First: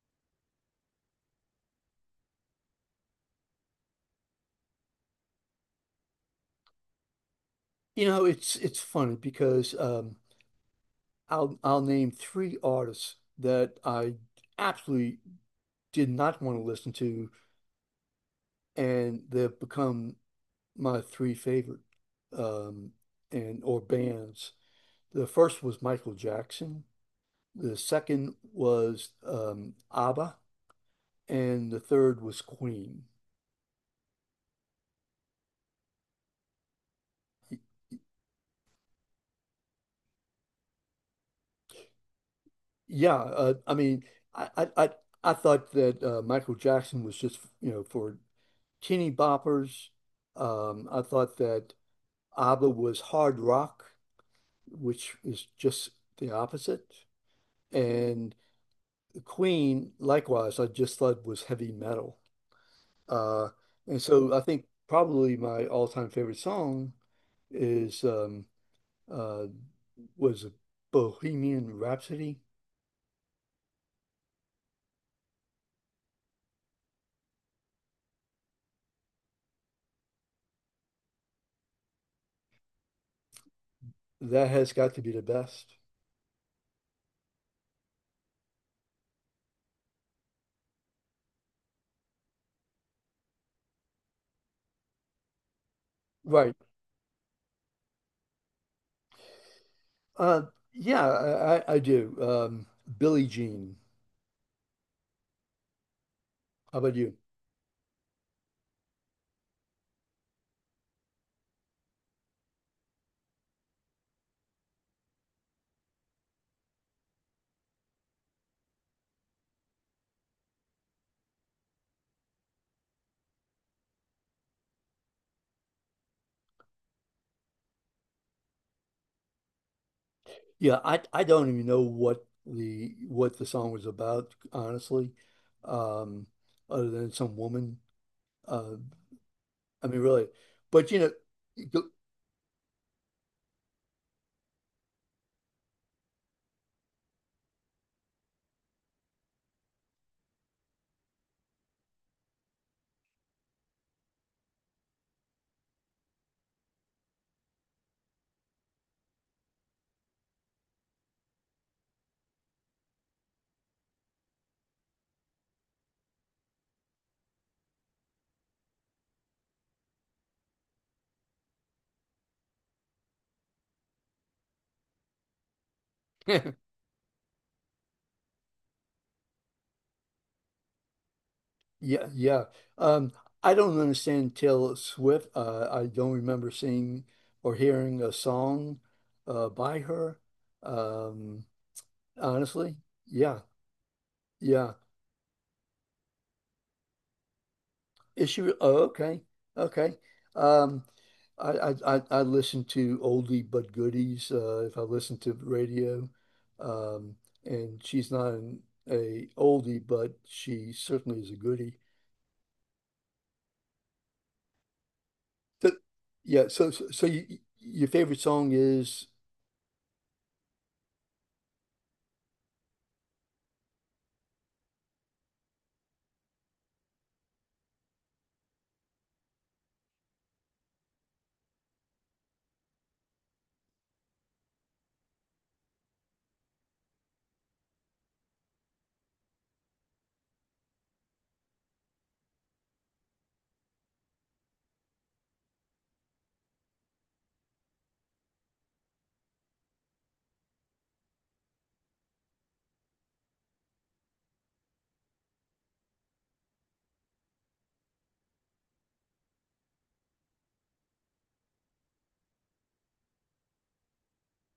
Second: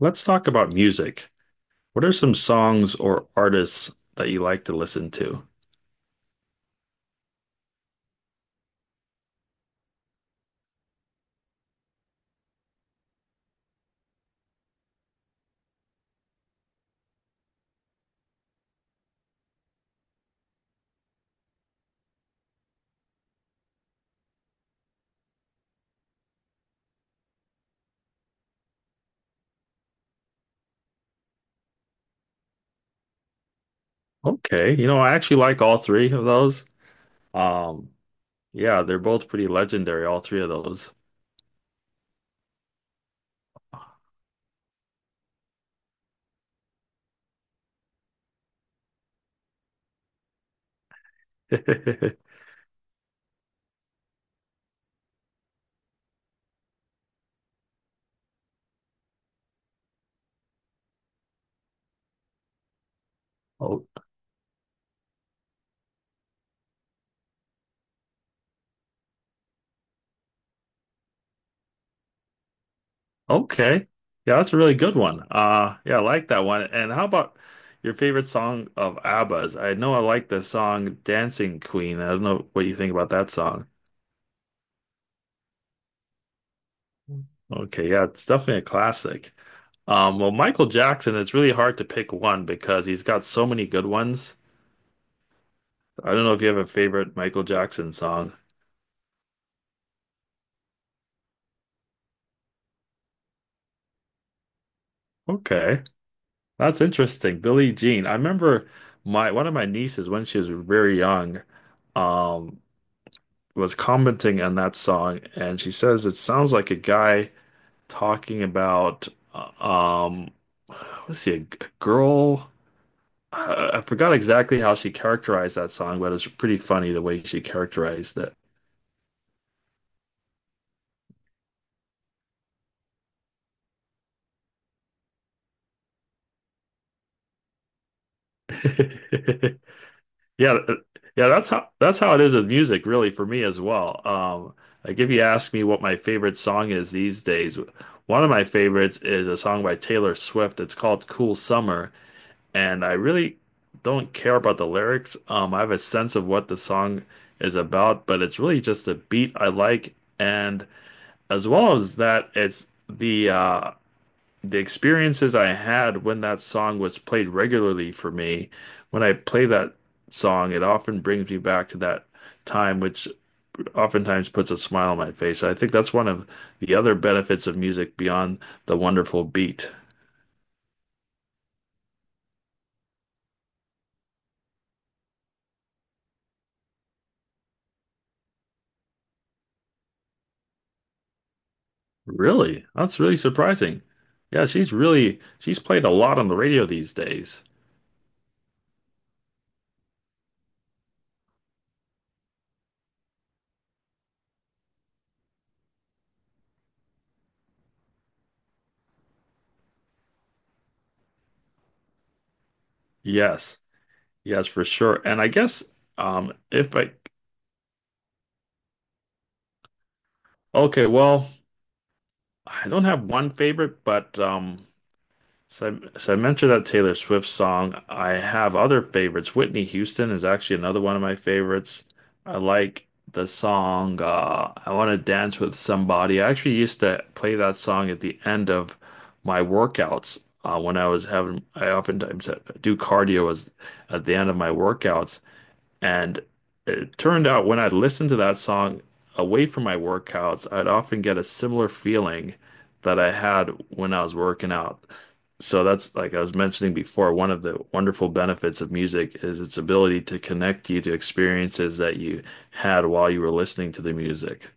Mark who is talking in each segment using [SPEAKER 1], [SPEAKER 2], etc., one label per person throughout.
[SPEAKER 1] Let's talk about music. What are some songs or artists that you like to listen to?
[SPEAKER 2] It's funny because I'll name three artists that I absolutely did not want to listen to, and they've become my three favorite um, and or bands. The first was Michael Jackson, the second was ABBA, and the third was Queen.
[SPEAKER 1] Okay, you know, I actually like all three of those. Um, yeah, they're both pretty legendary, all three of those.
[SPEAKER 2] Yeah, I mean, I I I I thought that Michael Jackson was just for teeny boppers. I thought that ABBA was hard rock, which is just the opposite. And Queen, likewise, I just thought was heavy metal. Uh,
[SPEAKER 1] Oh,
[SPEAKER 2] and so I think probably my all-time favorite song is uh, was Bohemian Rhapsody.
[SPEAKER 1] okay. Yeah, that's a really good one. Yeah, I like that one. And how about your favorite song of ABBA's? I know I like the song Dancing Queen. I don't know what you think about that song.
[SPEAKER 2] That has got to be the best.
[SPEAKER 1] Okay, yeah, it's definitely a classic. Well, Michael Jackson, it's really hard to pick one because he's got so many good ones. I don't know if you
[SPEAKER 2] Right.
[SPEAKER 1] have a favorite Michael Jackson song.
[SPEAKER 2] Uh, yeah, I do. Billie Jean.
[SPEAKER 1] Okay,
[SPEAKER 2] How
[SPEAKER 1] that's
[SPEAKER 2] about you?
[SPEAKER 1] interesting. Billie Jean. I remember my one of my nieces when she was very young. Um, was commenting on that song, and she says it sounds like a guy talking about uh, um, was he a girl? I forgot exactly how she characterized that song, but it's pretty funny the way she characterized
[SPEAKER 2] Yeah, I don't even know what the song was about, honestly, um, other than some woman. Uh,
[SPEAKER 1] it.
[SPEAKER 2] I mean, really,
[SPEAKER 1] Yeah, th-
[SPEAKER 2] but
[SPEAKER 1] yeah, that's
[SPEAKER 2] you
[SPEAKER 1] how
[SPEAKER 2] go-
[SPEAKER 1] that's how it is with music, really, for me as well. Like if you ask me what my favorite song is these days, one of my favorites is a song by Taylor Swift. It's called Cool Summer, and I really don't care about the lyrics. I have a sense of what the song is about, but it's really just a beat I like, and as well as that, it's the experiences I had when that song was played regularly for me. When I play that song, it often brings me back to that time, which oftentimes puts a smile on my face. I think that's one of the other benefits of music beyond the wonderful beat.
[SPEAKER 2] yeah, yeah. Um, I don't understand Taylor Swift. I don't remember seeing or hearing a song by her. Um,
[SPEAKER 1] Really?
[SPEAKER 2] honestly,
[SPEAKER 1] That's really
[SPEAKER 2] yeah,
[SPEAKER 1] surprising. Yeah,
[SPEAKER 2] yeah.
[SPEAKER 1] she's played a lot on the radio these days.
[SPEAKER 2] Is she? Oh, okay, okay. Um, I listen to oldie but goodies. If I listen to the radio, um, and she's not an a oldie, but she certainly is a goodie.
[SPEAKER 1] Yes. Yes, for sure. And I guess
[SPEAKER 2] So, yeah. So
[SPEAKER 1] if
[SPEAKER 2] so,
[SPEAKER 1] I
[SPEAKER 2] so your favorite song is,
[SPEAKER 1] okay, well, I don't have one favorite, but so, so I mentioned that Taylor Swift song. I have other favorites. Whitney Houston is actually another one of my favorites. I like the song I Want to Dance with Somebody. I actually used to play that song at the end of my workouts when I was I oftentimes do cardio as at the end of my workouts. And it turned out when I listened to that song away from my workouts, I'd often get a similar feeling that I had when I was working out. So that's like I was mentioning before, one of the wonderful benefits of music is its ability to connect you to experiences that you had while you were listening to the music.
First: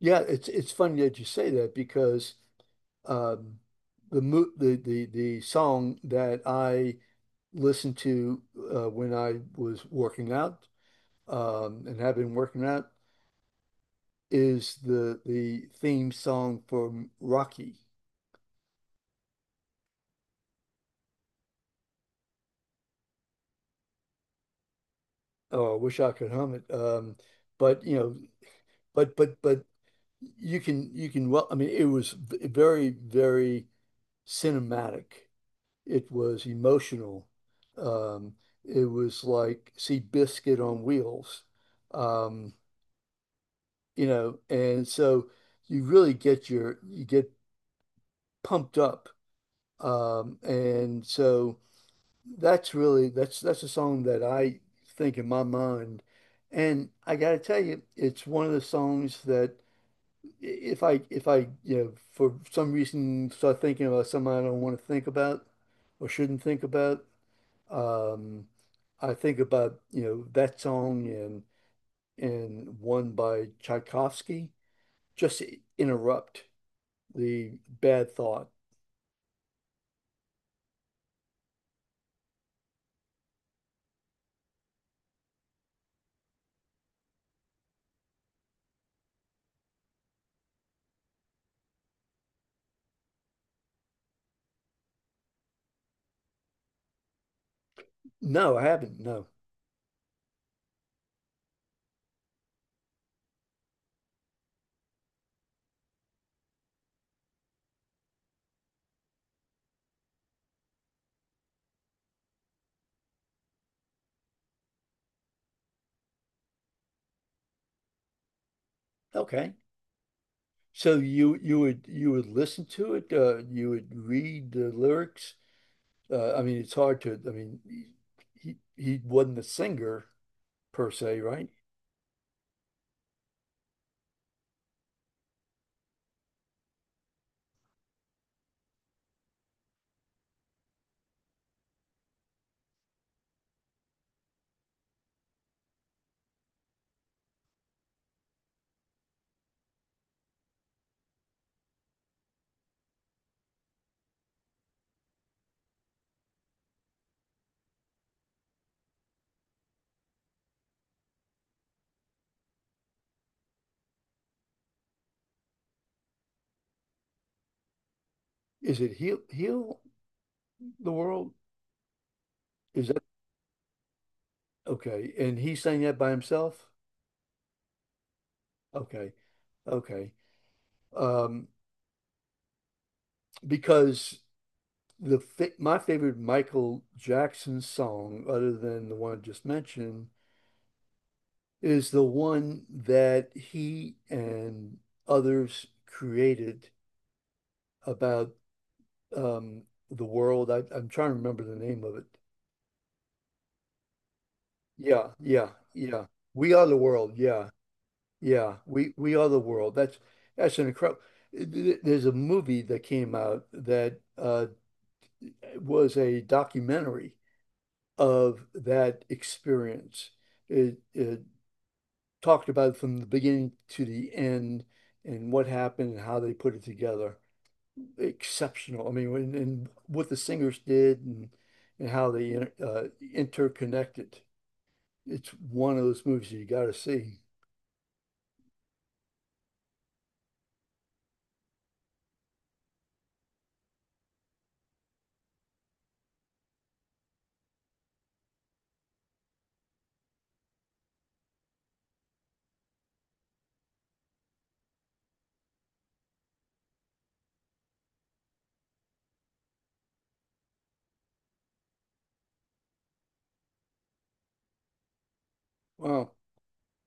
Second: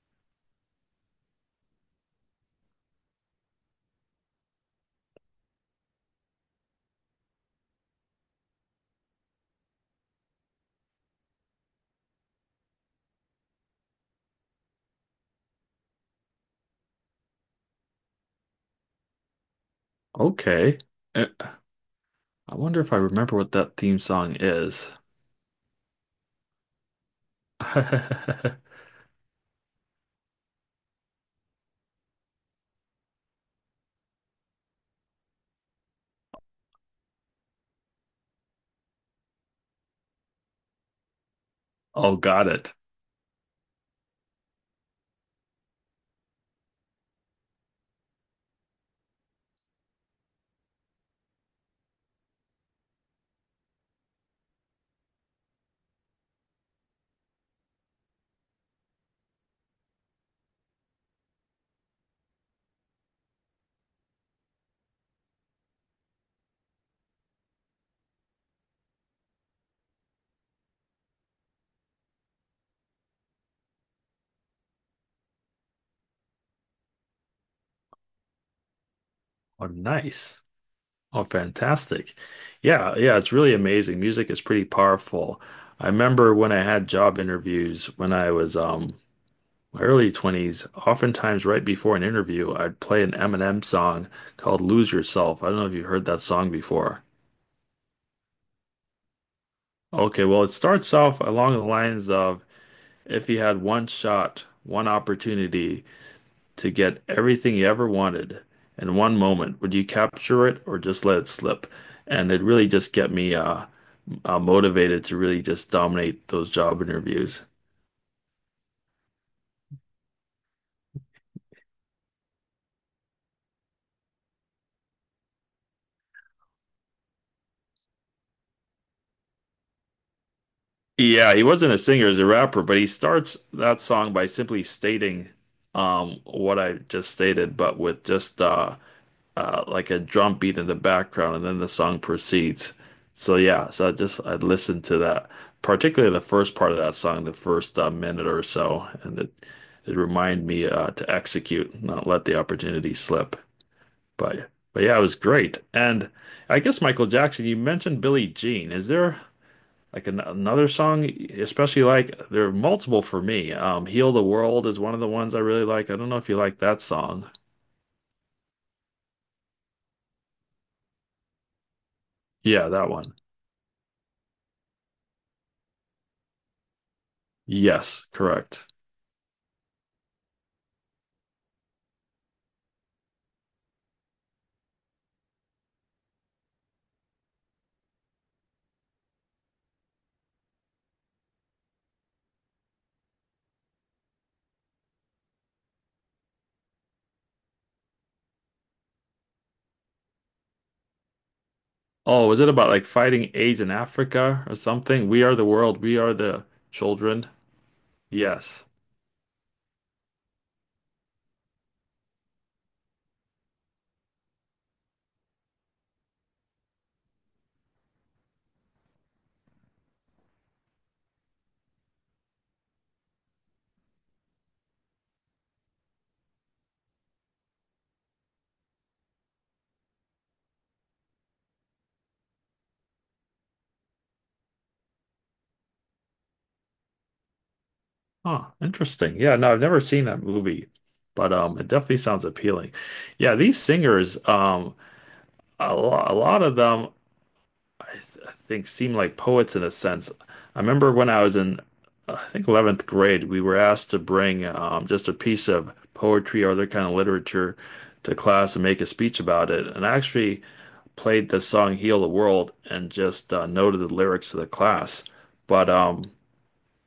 [SPEAKER 2] yeah. It's funny that you say that because um, the mo the song that I listened to when I was working out and have been working out is the theme song from Rocky.
[SPEAKER 1] Okay. Eh, I wonder if I remember what that theme song is.
[SPEAKER 2] Oh, I wish I could hum it. But you know, but you can well, I mean, it was very very cinematic. It was emotional. Um, it was like see biscuit on wheels.
[SPEAKER 1] Oh, got
[SPEAKER 2] Um,
[SPEAKER 1] it.
[SPEAKER 2] and so you really get your you get pumped up. And so. That's a song that I think in my mind, and I gotta tell you, it's one of the songs that I- if I if I you know for some reason start thinking about something I don't want to think about or shouldn't think about, um, I think about that song and one by Tchaikovsky just to interrupt the bad thought.
[SPEAKER 1] Oh, nice. Oh, fantastic. Yeah, yeah, it's really amazing. Music is pretty powerful. I remember when I had job interviews when I was my early 20s. Oftentimes right before an interview, I'd play an Eminem song called Lose Yourself. I don't know if you've heard that song before.
[SPEAKER 2] No, I haven't. No.
[SPEAKER 1] Okay, well, it starts off along the lines of, if you had one shot, one opportunity to get everything you ever wanted in one moment, would you capture it or just let it slip? And it really just get me motivated to really just dominate those job interviews.
[SPEAKER 2] Okay. So you would listen to it, you would read the lyrics. I mean, it's hard to. I mean, he wasn't a singer per se,
[SPEAKER 1] Yeah, he
[SPEAKER 2] right?
[SPEAKER 1] wasn't a singer, he a rapper, but he starts that song by simply stating what I just stated, but with just like a drum beat in the background, and then the song proceeds. So yeah, so I just I listened to that, particularly the first part of that song, the first minute or so, and it reminded me to execute, not let the opportunity slip. But yeah, it was great. And I guess Michael Jackson, you mentioned Billie Jean. Is there like an another song, especially like there are multiple for me. Heal the World is one of the ones I really like. I don't know if you like that song.
[SPEAKER 2] Is it heal the world?
[SPEAKER 1] Yeah,
[SPEAKER 2] Is
[SPEAKER 1] that
[SPEAKER 2] that
[SPEAKER 1] one.
[SPEAKER 2] okay? And he sang that by himself?
[SPEAKER 1] Yes, correct.
[SPEAKER 2] Okay, okay. Um, because the fa my favorite Michael Jackson song, other than the one I just mentioned, is the one that he and others created about um, the world. I'm trying to remember the name of it.
[SPEAKER 1] Oh, was it about like fighting AIDS in Africa or something?
[SPEAKER 2] Yeah,
[SPEAKER 1] We are the
[SPEAKER 2] yeah,
[SPEAKER 1] world, we
[SPEAKER 2] yeah.
[SPEAKER 1] are the
[SPEAKER 2] We are the world.
[SPEAKER 1] children.
[SPEAKER 2] Yeah, yeah.
[SPEAKER 1] Yes.
[SPEAKER 2] We are the world. That's an incredible. There's a movie that came out that was a documentary of that experience. It talked about it from the beginning to the end and what happened and how they put it together. Exceptional. I mean, and what the singers did and how they interconnected. It's one of those movies you got to see.
[SPEAKER 1] Huh, interesting. Yeah, no, I've never seen that movie, but it definitely sounds appealing. Yeah, these singers, a lot of them I think seem like poets in a sense. I remember when I was in, I think 11th grade, we were asked to bring just a piece of poetry or other kind of literature to class and make a speech about it. And I actually played the song "Heal the World" and just noted the lyrics to the class. But um,
[SPEAKER 2] Wow.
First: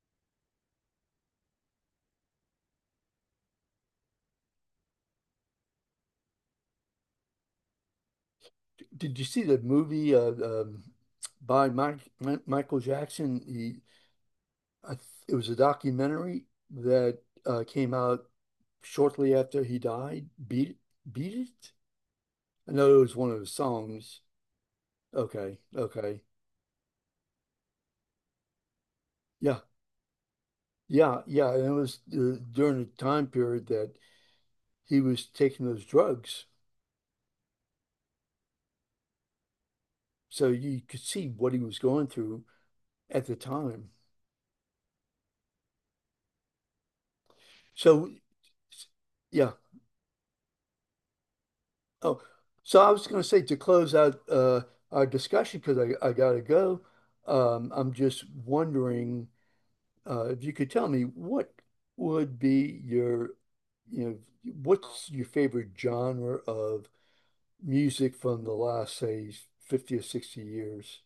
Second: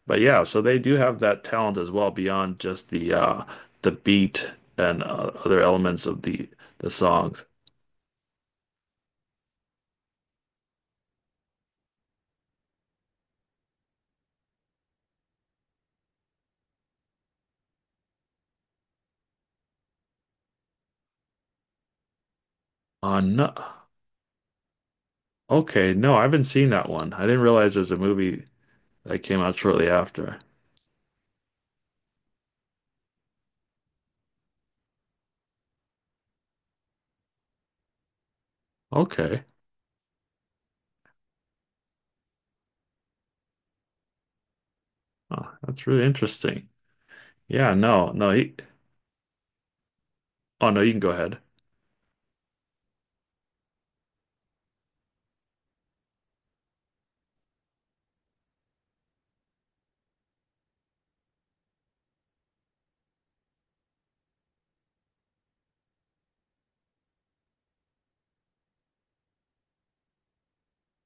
[SPEAKER 1] but yeah, so they do have that talent as well beyond just the beat and other elements of the songs.
[SPEAKER 2] Did you see the movie by Michael Jackson? I, th- it was a documentary that came out shortly after he died. Beat It? I know it was one of his
[SPEAKER 1] No,
[SPEAKER 2] songs. Okay,
[SPEAKER 1] okay, no,
[SPEAKER 2] okay.
[SPEAKER 1] I haven't seen that one. I didn't realize there's a movie that came out
[SPEAKER 2] Yeah,
[SPEAKER 1] shortly after.
[SPEAKER 2] yeah, yeah. And it was during a time period that. He was taking those drugs.
[SPEAKER 1] Okay.
[SPEAKER 2] So you could see what he was going through at the time.
[SPEAKER 1] Oh, that's really interesting. Yeah,
[SPEAKER 2] So,
[SPEAKER 1] no, no, he,
[SPEAKER 2] yeah.
[SPEAKER 1] oh no, you can go ahead.
[SPEAKER 2] Oh, so I was going to say to close out our discussion because I got to go. I'm just wondering if you could tell me what would be your, you know, what's your favorite genre of music from the last, say, 50 or 60 years?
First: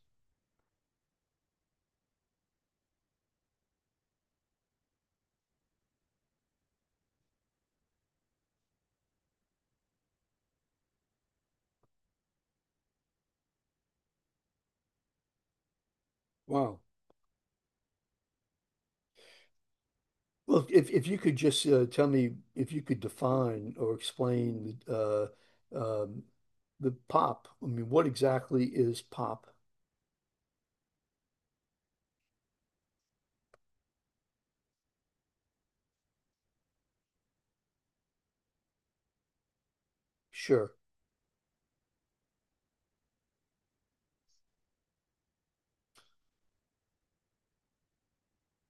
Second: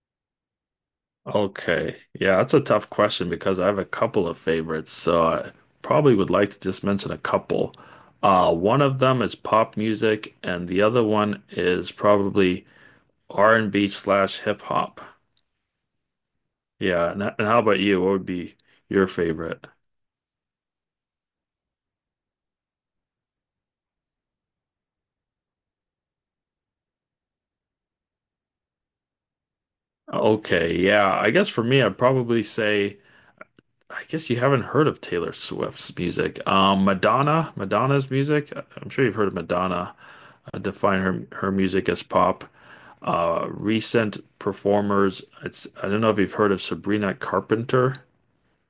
[SPEAKER 1] Okay. Yeah, that's a tough question because I have a couple of favorites, so I probably would like to just mention a couple. One of them is pop music, and the other one is probably R&B slash hip hop.
[SPEAKER 2] Wow.
[SPEAKER 1] Yeah, and how about you? What would be your favorite?
[SPEAKER 2] Well, if you could just tell me if you could define or explain um, the pop. I mean, what exactly is pop?
[SPEAKER 1] Okay, yeah, I guess for me, I'd probably say, I guess you haven't heard of Taylor Swift's music. Madonna's music. I'm sure you've heard of Madonna. I
[SPEAKER 2] Sure.
[SPEAKER 1] define her music as pop. Recent performers. It's I don't know if you've heard of Sabrina Carpenter.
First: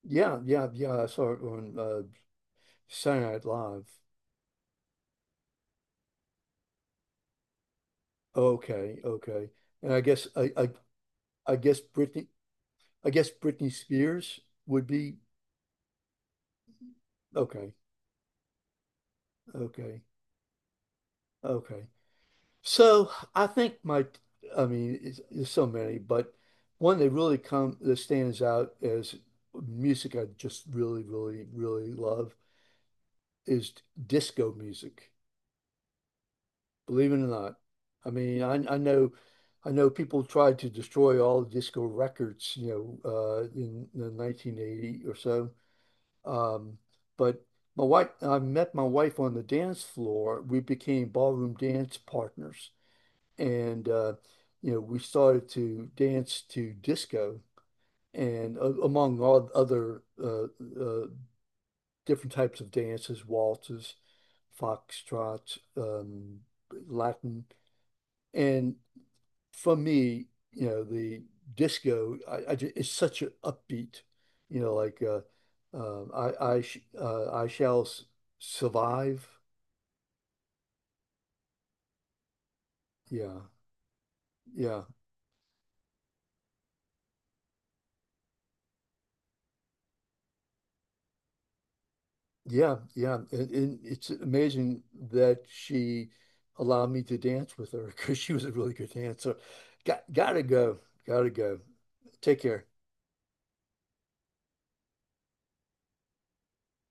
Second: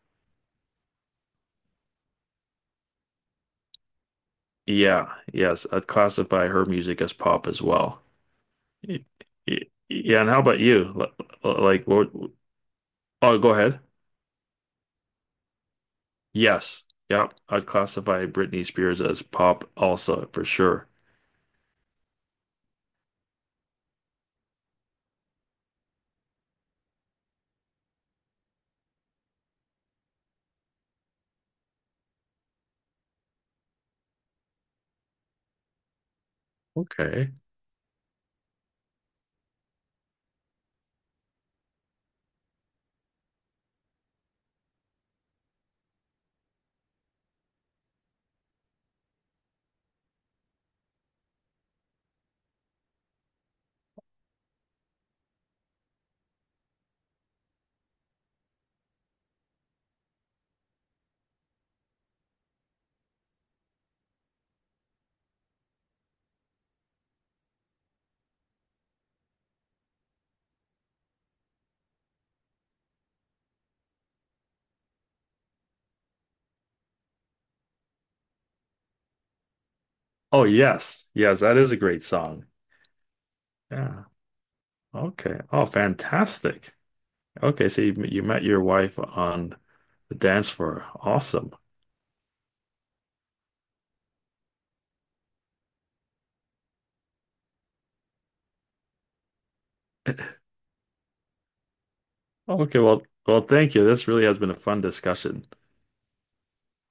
[SPEAKER 2] Yeah, yeah, yeah. I saw it on Saturday Night Live.
[SPEAKER 1] Yeah, yes, I'd classify her music as pop as well.
[SPEAKER 2] Okay,
[SPEAKER 1] Y-
[SPEAKER 2] okay.
[SPEAKER 1] y-
[SPEAKER 2] And I
[SPEAKER 1] Yeah,
[SPEAKER 2] guess
[SPEAKER 1] and how about you?
[SPEAKER 2] I guess
[SPEAKER 1] Like, what?
[SPEAKER 2] Britney
[SPEAKER 1] Oh, go
[SPEAKER 2] Britney
[SPEAKER 1] ahead.
[SPEAKER 2] Spears would be.
[SPEAKER 1] Yes, yeah, I'd
[SPEAKER 2] Okay,
[SPEAKER 1] classify Britney Spears as pop
[SPEAKER 2] okay,
[SPEAKER 1] also for sure.
[SPEAKER 2] okay. So I think I mean, there's so many, but one that really come that stands out as music I just really, really, really love is disco music. Believe it or
[SPEAKER 1] Okay.
[SPEAKER 2] not, I mean, I know people tried to destroy all the disco records, in the 1980 or so. Um, but my wife, I met my wife on the dance floor. We became ballroom dance partners. And we started to dance to disco and among all other uh, different types of dances, waltzes, foxtrots, Latin, and for me, the disco, it's such an upbeat, like uh, I shall survive,
[SPEAKER 1] Oh, yes. Yes, that is a great song.
[SPEAKER 2] yeah,
[SPEAKER 1] Yeah.
[SPEAKER 2] yeah.
[SPEAKER 1] Okay. Oh, fantastic. Okay, so you met your wife on the dance floor. Awesome.
[SPEAKER 2] Yeah, yeah. And it's amazing that she allowed me to dance with her because she was a really good dancer. Gotta go. Gotta go. Take care.
[SPEAKER 1] Okay, well, well, thank you. This really has been a fun discussion.